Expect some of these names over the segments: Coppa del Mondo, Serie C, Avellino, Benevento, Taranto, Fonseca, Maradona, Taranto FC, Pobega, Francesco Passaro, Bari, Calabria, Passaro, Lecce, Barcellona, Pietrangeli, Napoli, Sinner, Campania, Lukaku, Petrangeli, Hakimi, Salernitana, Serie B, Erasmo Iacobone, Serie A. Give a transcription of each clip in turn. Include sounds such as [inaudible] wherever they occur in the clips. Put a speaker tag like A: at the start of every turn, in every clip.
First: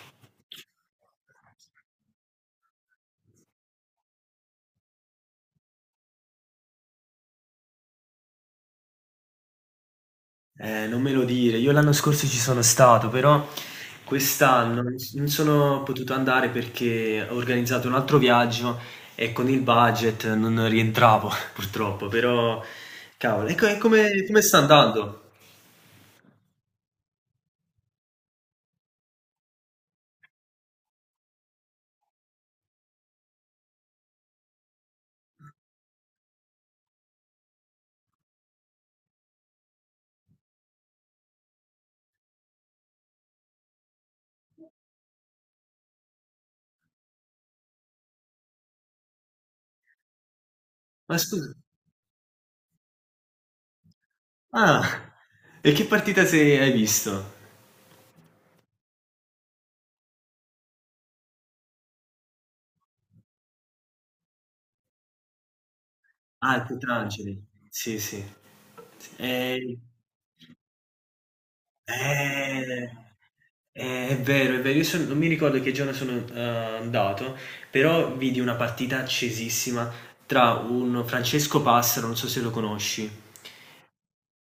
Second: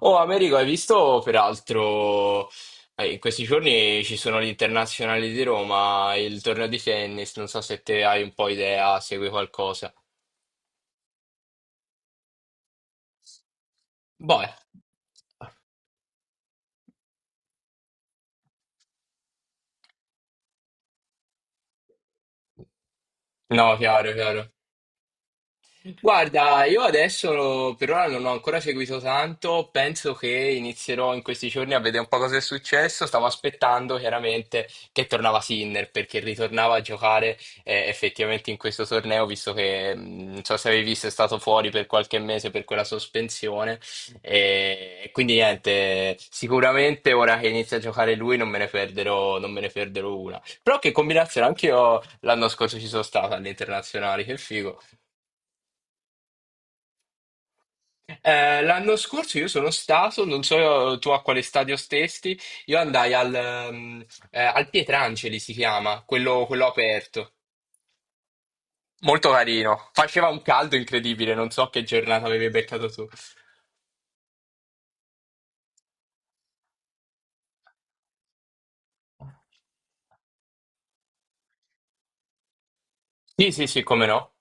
A: Oh, Americo, hai visto peraltro in questi giorni ci sono gli internazionali di Roma, il torneo di tennis, non so se te hai un po' idea, segui qualcosa.
B: Non me lo dire. Io l'anno scorso ci sono stato, però
A: Boh, eh.
B: quest'anno non sono potuto andare perché ho organizzato un altro viaggio e con il budget non rientravo, [laughs] purtroppo. Però, cavolo, e co-
A: No,
B: e
A: chiaro,
B: come, come
A: chiaro.
B: sta andando?
A: Guarda, io adesso per ora non ho ancora seguito tanto, penso che inizierò in questi giorni a vedere un po' cosa è successo. Stavo aspettando chiaramente che tornava Sinner perché ritornava a giocare effettivamente in questo torneo, visto che non so se avevi visto è stato fuori per qualche mese per quella sospensione. E quindi niente, sicuramente ora che inizia a giocare lui non me ne perderò, non me ne perderò una. Però che
B: Ma
A: combinazione,
B: scusa.
A: anche io l'anno scorso ci sono stato alle internazionali, che figo.
B: Ah, e che partita se hai visto?
A: L'anno scorso io sono stato, non so tu a quale stadio stesti, io andai al, al Pietrangeli, si chiama, quello,
B: Ah,
A: quello
B: il
A: aperto.
B: Petrangeli. Sì, sì. Sì.
A: Molto carino. Faceva un caldo incredibile, non so che giornata avevi beccato
B: Eh,
A: tu.
B: è vero, è vero. Non mi ricordo che giorno sono andato, però vidi una partita accesissima tra un Francesco Passaro, non so se lo conosci,
A: Sì, sì, sì, come no.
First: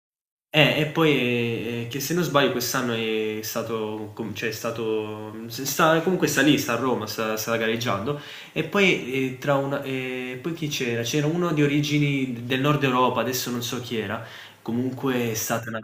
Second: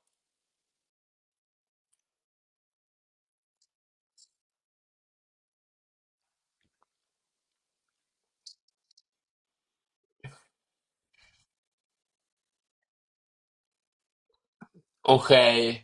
B: e poi, che se non sbaglio quest'anno è stato com cioè è stato s sta comunque sta lì, sta a Roma, sta gareggiando e poi, tra una poi chi c'era? C'era uno di origini d del Nord Europa, adesso non so chi era,
A: Ok.
B: comunque è stata una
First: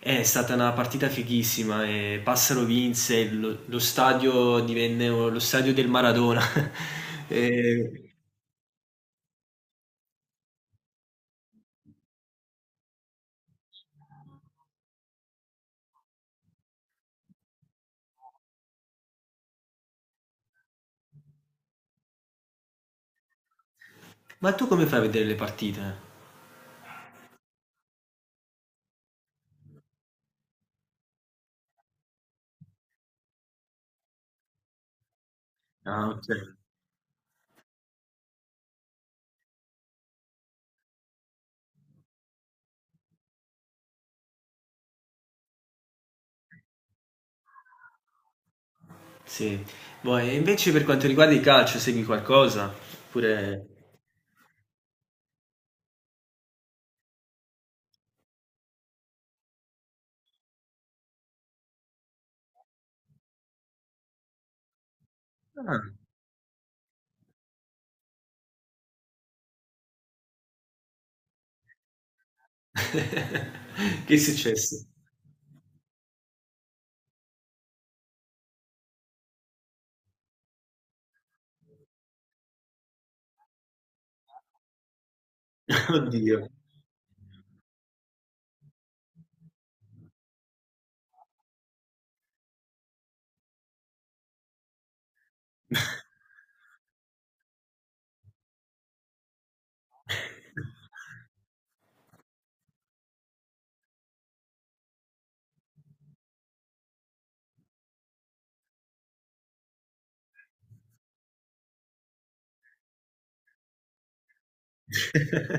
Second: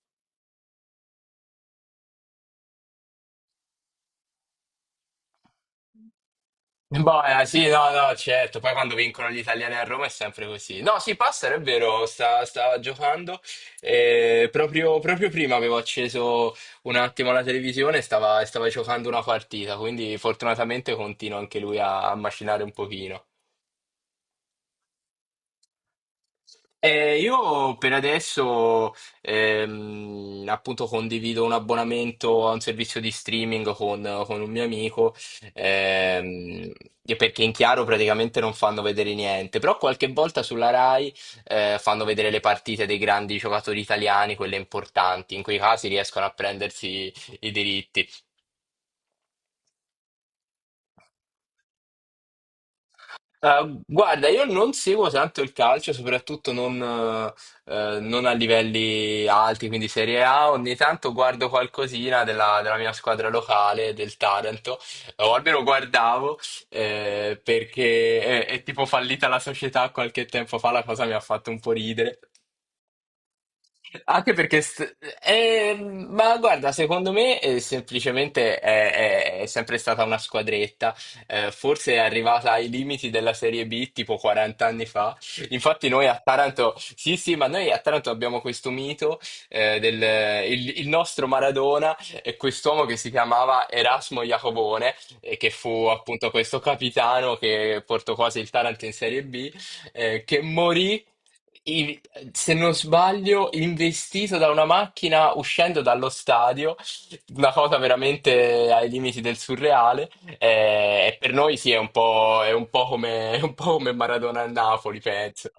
B: eh, è stata una partita fighissima e Passaro vinse, lo stadio divenne o lo stadio del Maradona. [laughs]
A: Boh, sì, no,
B: Ehm,
A: no, certo. Poi quando vincono gli italiani a Roma è sempre così. No, sì, Passaro è vero, stava giocando. E proprio, proprio prima avevo acceso un attimo la televisione e stava, stava giocando una partita, quindi fortunatamente continua anche lui a, a macinare un pochino.
B: ma tu come fai a vedere le partite?
A: Io per adesso appunto condivido un abbonamento a un servizio di streaming con un mio amico
B: Ah, okay.
A: ehm, e perché in chiaro praticamente non fanno vedere niente, però qualche volta sulla Rai fanno vedere le partite dei grandi giocatori italiani, quelle importanti, in quei casi riescono a prendersi i diritti.
B: Sì. Boh, e invece per quanto riguarda il calcio segui qualcosa? Oppure
A: Guarda, io non seguo tanto il calcio, soprattutto non, non a livelli alti, quindi Serie A. Ogni tanto guardo qualcosina della, della mia squadra locale, del Taranto, o almeno
B: ah.
A: guardavo, perché è tipo fallita la società qualche tempo fa, la cosa mi ha fatto un po' ridere.
B: [laughs] Che è
A: Anche perché,
B: successo?
A: ma guarda, secondo me semplicemente è, è sempre stata una squadretta, forse è arrivata ai limiti della Serie B tipo 40 anni fa. Infatti
B: [laughs]
A: noi a
B: Oddio.
A: Taranto, sì sì, ma noi a Taranto abbiamo questo mito del il nostro Maradona e quest'uomo che si chiamava Erasmo Iacobone e che fu appunto questo capitano che portò quasi il Taranto in Serie B, che morì i- se non sbaglio, investito da una macchina uscendo dallo stadio, una cosa veramente ai limiti del surreale. E, per noi sì, è un po' come, [laughs] è un po' come Maradona a Napoli, penso.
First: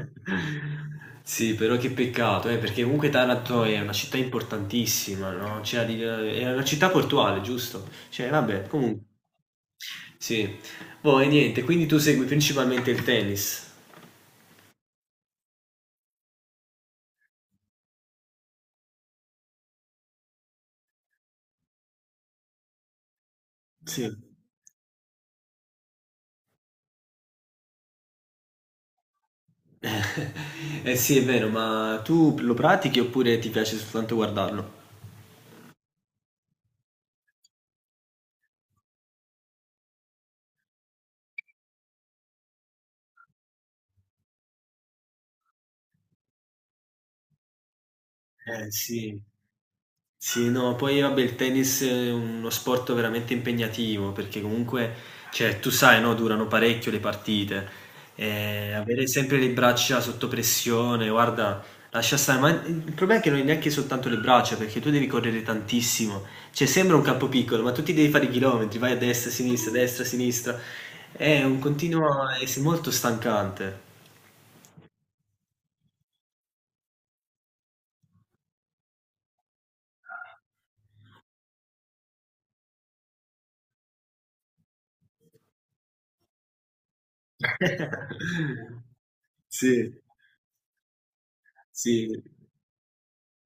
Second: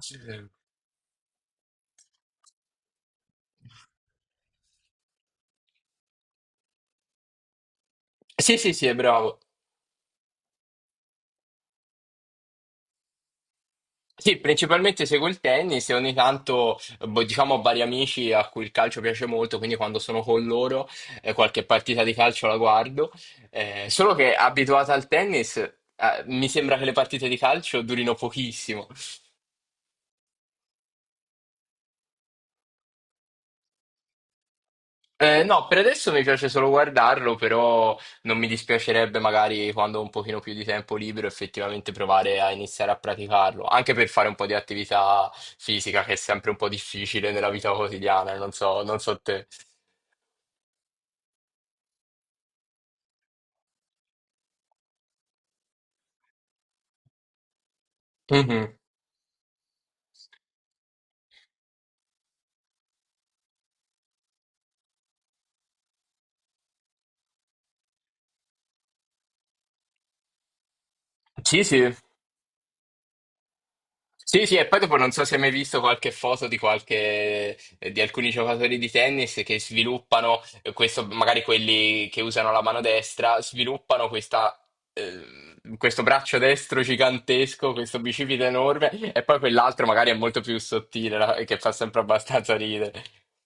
B: Sì, però che peccato, perché comunque Taranto è una città importantissima, no, cioè di è una città portuale, giusto? Cioè
A: Sì,
B: vabbè,
A: sì, sì, è
B: comunque
A: bravo.
B: sì. Boh, e niente, quindi tu segui principalmente il tennis?
A: Sì, principalmente seguo il tennis e ogni tanto, boh, diciamo, ho vari amici a cui il calcio piace molto, quindi quando sono con loro, qualche partita di calcio la guardo.
B: Sì.
A: Solo che abituata al tennis, mi sembra che le partite di calcio durino pochissimo.
B: Eh sì, è vero, ma tu lo pratichi oppure ti piace soltanto guardarlo?
A: No, per adesso mi piace solo guardarlo, però non mi dispiacerebbe magari quando ho un pochino più di tempo libero effettivamente provare a iniziare a praticarlo, anche per fare un po' di attività fisica che è sempre un po' difficile nella vita quotidiana, non
B: Eh
A: so, non so
B: sì.
A: te.
B: Sì, no, poi vabbè il tennis è uno sport veramente impegnativo perché comunque, cioè, tu sai, no, durano parecchio le partite e
A: Mhm.
B: avere sempre le braccia sotto pressione, guarda, lascia stare, ma il problema è che non è neanche soltanto le braccia perché tu devi correre tantissimo, cioè sembra un campo piccolo, ma tu ti devi fare i chilometri, vai a destra, a sinistra, a destra, a sinistra, è un
A: Sì, sì.
B: continuo, è molto stancante.
A: Sì, sì, e poi dopo non so se hai mai visto qualche foto di qualche, di alcuni giocatori di tennis che sviluppano questo, magari quelli che usano la mano destra, sviluppano questa, questo braccio destro gigantesco, questo bicipite
B: [laughs]
A: enorme, e poi
B: Sì,
A: quell'altro magari è molto più sottile, no? E che fa sempre
B: sì.
A: abbastanza ridere.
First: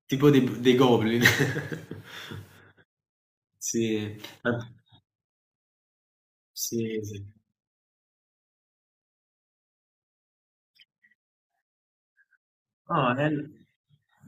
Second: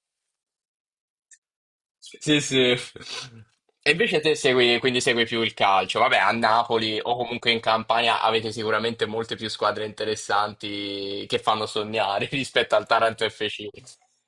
B: Tipo dei Goblin. [laughs]
A: Sì, sì. E
B: Sì,
A: invece te
B: ma
A: segui, quindi segui più il calcio. Vabbè, a Napoli
B: sì,
A: o
B: sì.
A: comunque in Campania avete sicuramente molte più squadre interessanti che fanno sognare [laughs] rispetto al
B: No,
A: Taranto
B: nel
A: FC.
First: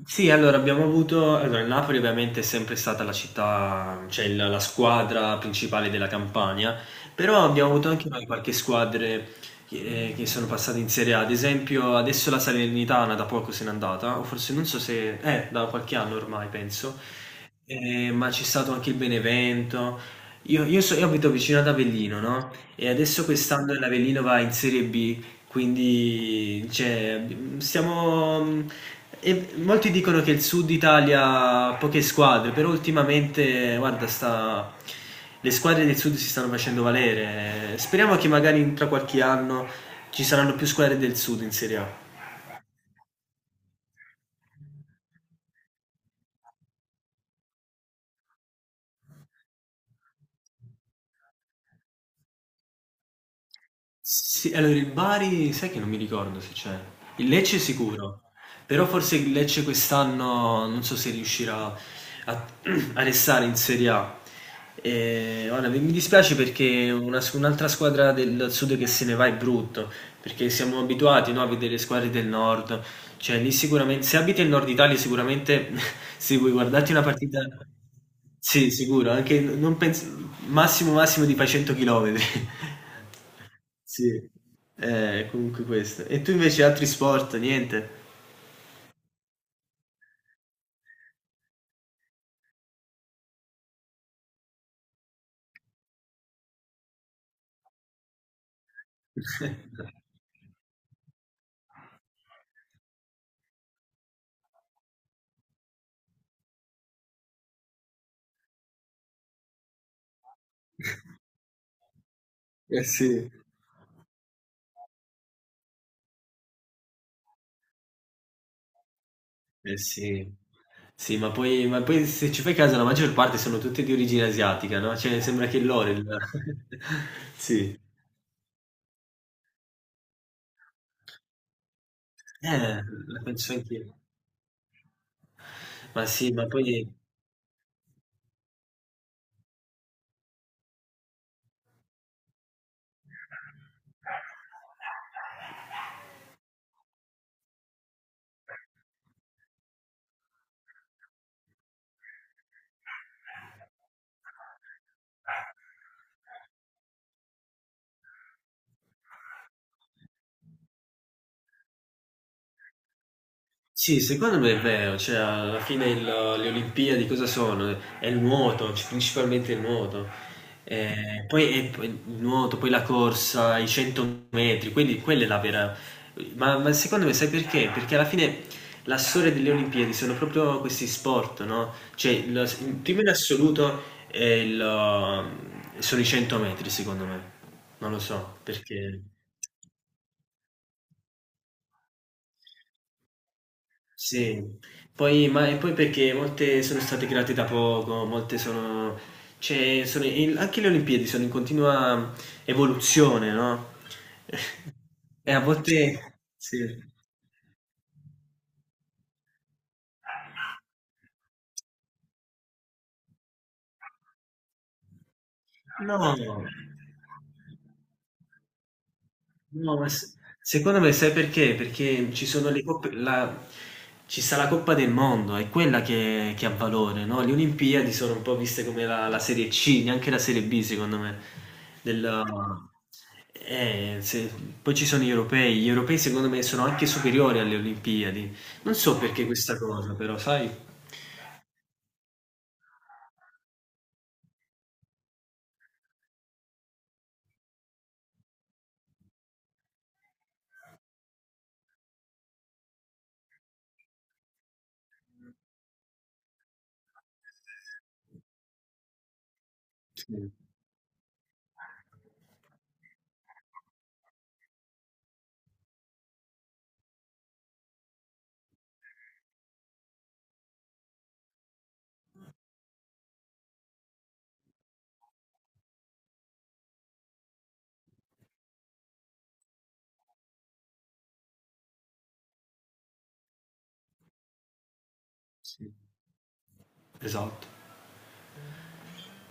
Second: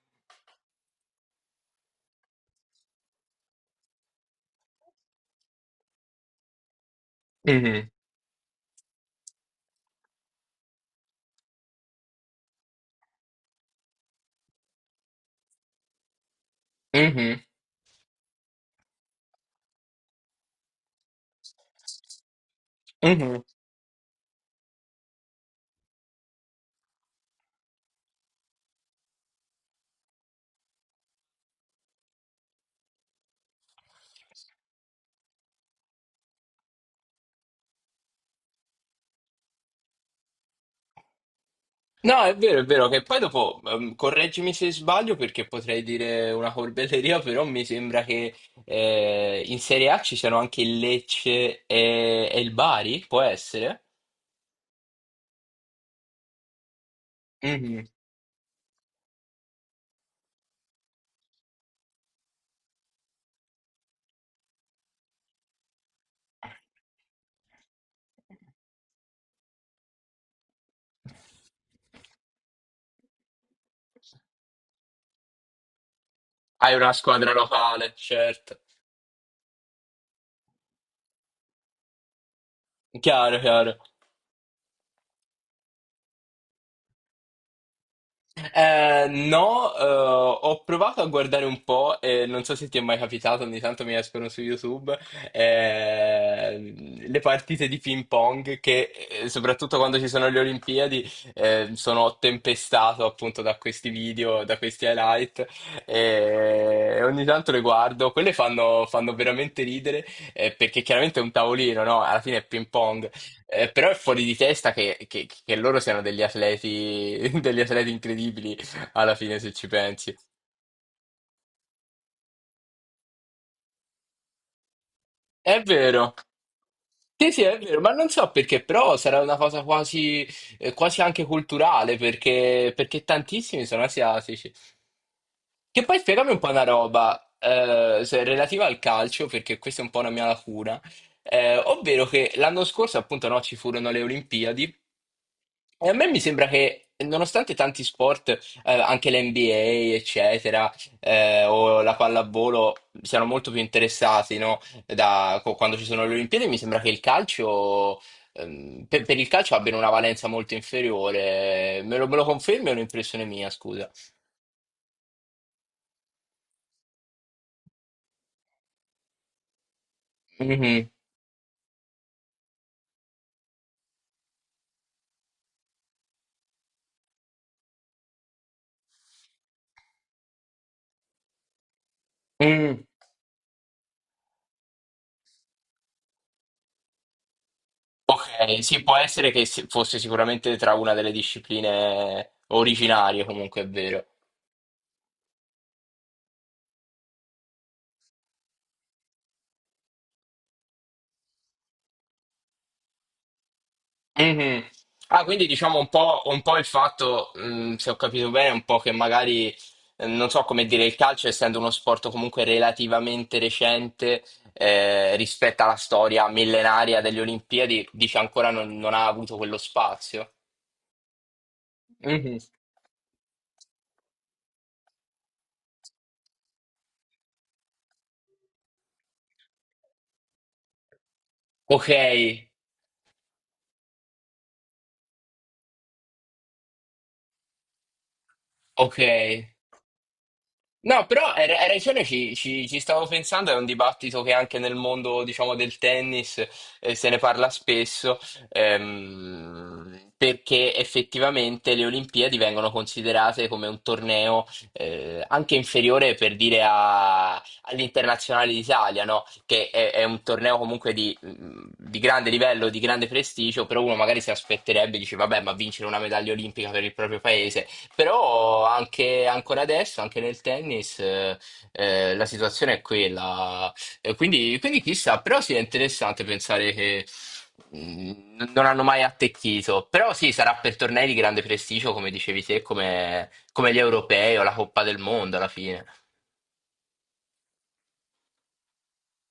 B: sì, allora abbiamo avuto allora il Napoli ovviamente è sempre stata la città cioè il la squadra principale della Campania, però abbiamo
A: Mhm,
B: avuto anche noi qualche squadre che sono passate in Serie A, ad esempio adesso la Salernitana da poco se n'è andata, o forse non so se da qualche anno ormai penso,
A: mhm,
B: ma c'è stato anche il Benevento. Io so io abito vicino ad Avellino, no, e adesso
A: mhm.
B: quest'anno l'Avellino va in Serie B, quindi cioè, siamo. E molti dicono che il sud Italia ha poche squadre, però ultimamente, guarda, le squadre del sud si stanno facendo valere. Speriamo che magari tra qualche anno ci saranno più squadre del sud in Serie A.
A: No, è vero che poi dopo, correggimi se sbaglio perché potrei dire una corbelleria, [laughs] però mi sembra che in Serie A ci siano anche il Lecce e il Bari, può essere?
B: Sì, allora il Bari sai che non mi ricordo se c'è. Il Lecce
A: Mhm.
B: sicuro, però forse il Lecce quest'anno non so se riuscirà a, [clears throat] a restare in Serie A. E, guarda, mi dispiace perché un'altra squadra del sud che se ne va è brutto, perché siamo abituati, no, a vedere le squadre del nord. Cioè, lì sicuramente, se abiti in Nord Italia, sicuramente [laughs] se vuoi
A: Hai una
B: guardarti una
A: squadra
B: partita...
A: locale, certo.
B: Sì, sicuro, anche non penso, massimo massimo ti fai 100 km. [laughs]
A: Chiaro, chiaro.
B: Sì, comunque questo. E tu invece altri sport, niente?
A: No, ho provato a guardare un po' e non so se ti è mai capitato, ogni tanto mi escono su YouTube eh, le partite di ping pong che, soprattutto
B: [laughs]
A: quando ci sono le Olimpiadi, sono tempestato appunto da questi video, da questi highlight e ogni tanto le guardo. Quelle fanno, fanno veramente ridere perché chiaramente è un tavolino, no? Alla fine è ping
B: Eh
A: pong.
B: sì,
A: Però è fuori di testa che, che loro siano degli atleti, [laughs] degli atleti incredibili alla fine, se ci
B: eh
A: pensi.
B: sì. Sì, ma poi se ci fai caso la maggior parte sono tutte di origine asiatica, no? Cioè sembra che
A: È
B: l'Orel...
A: vero, sì,
B: [laughs]
A: sì, è
B: Sì.
A: vero, ma non so perché, però sarà una cosa quasi, quasi anche culturale, perché,
B: Eh,
A: perché
B: la penso
A: tantissimi sono
B: anch'io.
A: asiatici. Che poi
B: Ma
A: spiegami
B: sì,
A: un
B: ma
A: po' una
B: poi...
A: roba, relativa al calcio, perché questa è un po' una mia lacuna, ovvero che l'anno scorso, appunto, no, ci furono le Olimpiadi. E a me mi sembra che, nonostante tanti sport, anche l'NBA, eccetera, o la pallavolo, siano molto più interessati, no? Da, quando ci sono le Olimpiadi, mi sembra che il calcio, per il calcio abbiano una valenza molto inferiore. Me lo confermi o è un'impressione mia, scusa?
B: Sì, secondo me è vero, cioè alla fine le Olimpiadi cosa sono? È il nuoto, principalmente il nuoto.
A: Mhm.
B: Poi è poi il nuoto, poi la corsa, i 100 metri, quindi quella è la vera... Ma secondo me sai perché? Perché alla fine la storia delle Olimpiadi sono proprio questi sport, no? Cioè il
A: Mm.
B: primo in assoluto sono i 100 metri, secondo me, non lo so
A: Ok, sì, può
B: perché...
A: essere che fosse sicuramente tra una delle discipline originarie, comunque è vero.
B: Sì, poi, ma, e poi perché molte sono state create da poco, molte sono, cioè, anche le Olimpiadi sono in continua evoluzione, no?
A: Mhm.
B: [laughs]
A: Ah,
B: E a
A: quindi diciamo
B: volte,
A: un po'
B: sì.
A: il fatto, se ho capito bene, un po' che magari, non so come dire, il calcio, essendo uno sport comunque relativamente recente, rispetto alla
B: No,
A: storia millenaria delle Olimpiadi, dice ancora non, non ha avuto quello
B: no,
A: spazio.
B: secondo me sai perché? Perché ci
A: Mhm.
B: sono le coppe, ci sta la Coppa del Mondo, è quella che ha valore, no? Le Olimpiadi sono un po' viste come la Serie C, neanche la Serie B, secondo me.
A: Ok,
B: Del- eh, se- poi ci sono gli europei secondo me sono anche superiori alle Olimpiadi. Non so
A: ok.
B: perché questa cosa, però, sai?
A: No, però hai ragione, ci, ci stavo pensando, è un dibattito che anche nel mondo, diciamo, del tennis se ne parla spesso, perché effettivamente le Olimpiadi vengono considerate come un torneo anche inferiore per dire all'Internazionale d'Italia, no? Che è un
B: Sì,
A: torneo comunque di, mm, di grande livello, di grande prestigio, però uno magari si aspetterebbe, dice, vabbè, ma vincere una medaglia olimpica per il proprio paese. Però anche ancora adesso, anche nel tennis, la situazione è quella. E quindi, quindi chissà, però sì, è interessante pensare che non hanno mai attecchito. Però sì, sarà per tornei di grande prestigio, come dicevi te, come, come gli europei o la Coppa del Mondo alla
B: sì,
A: fine.
B: esatto.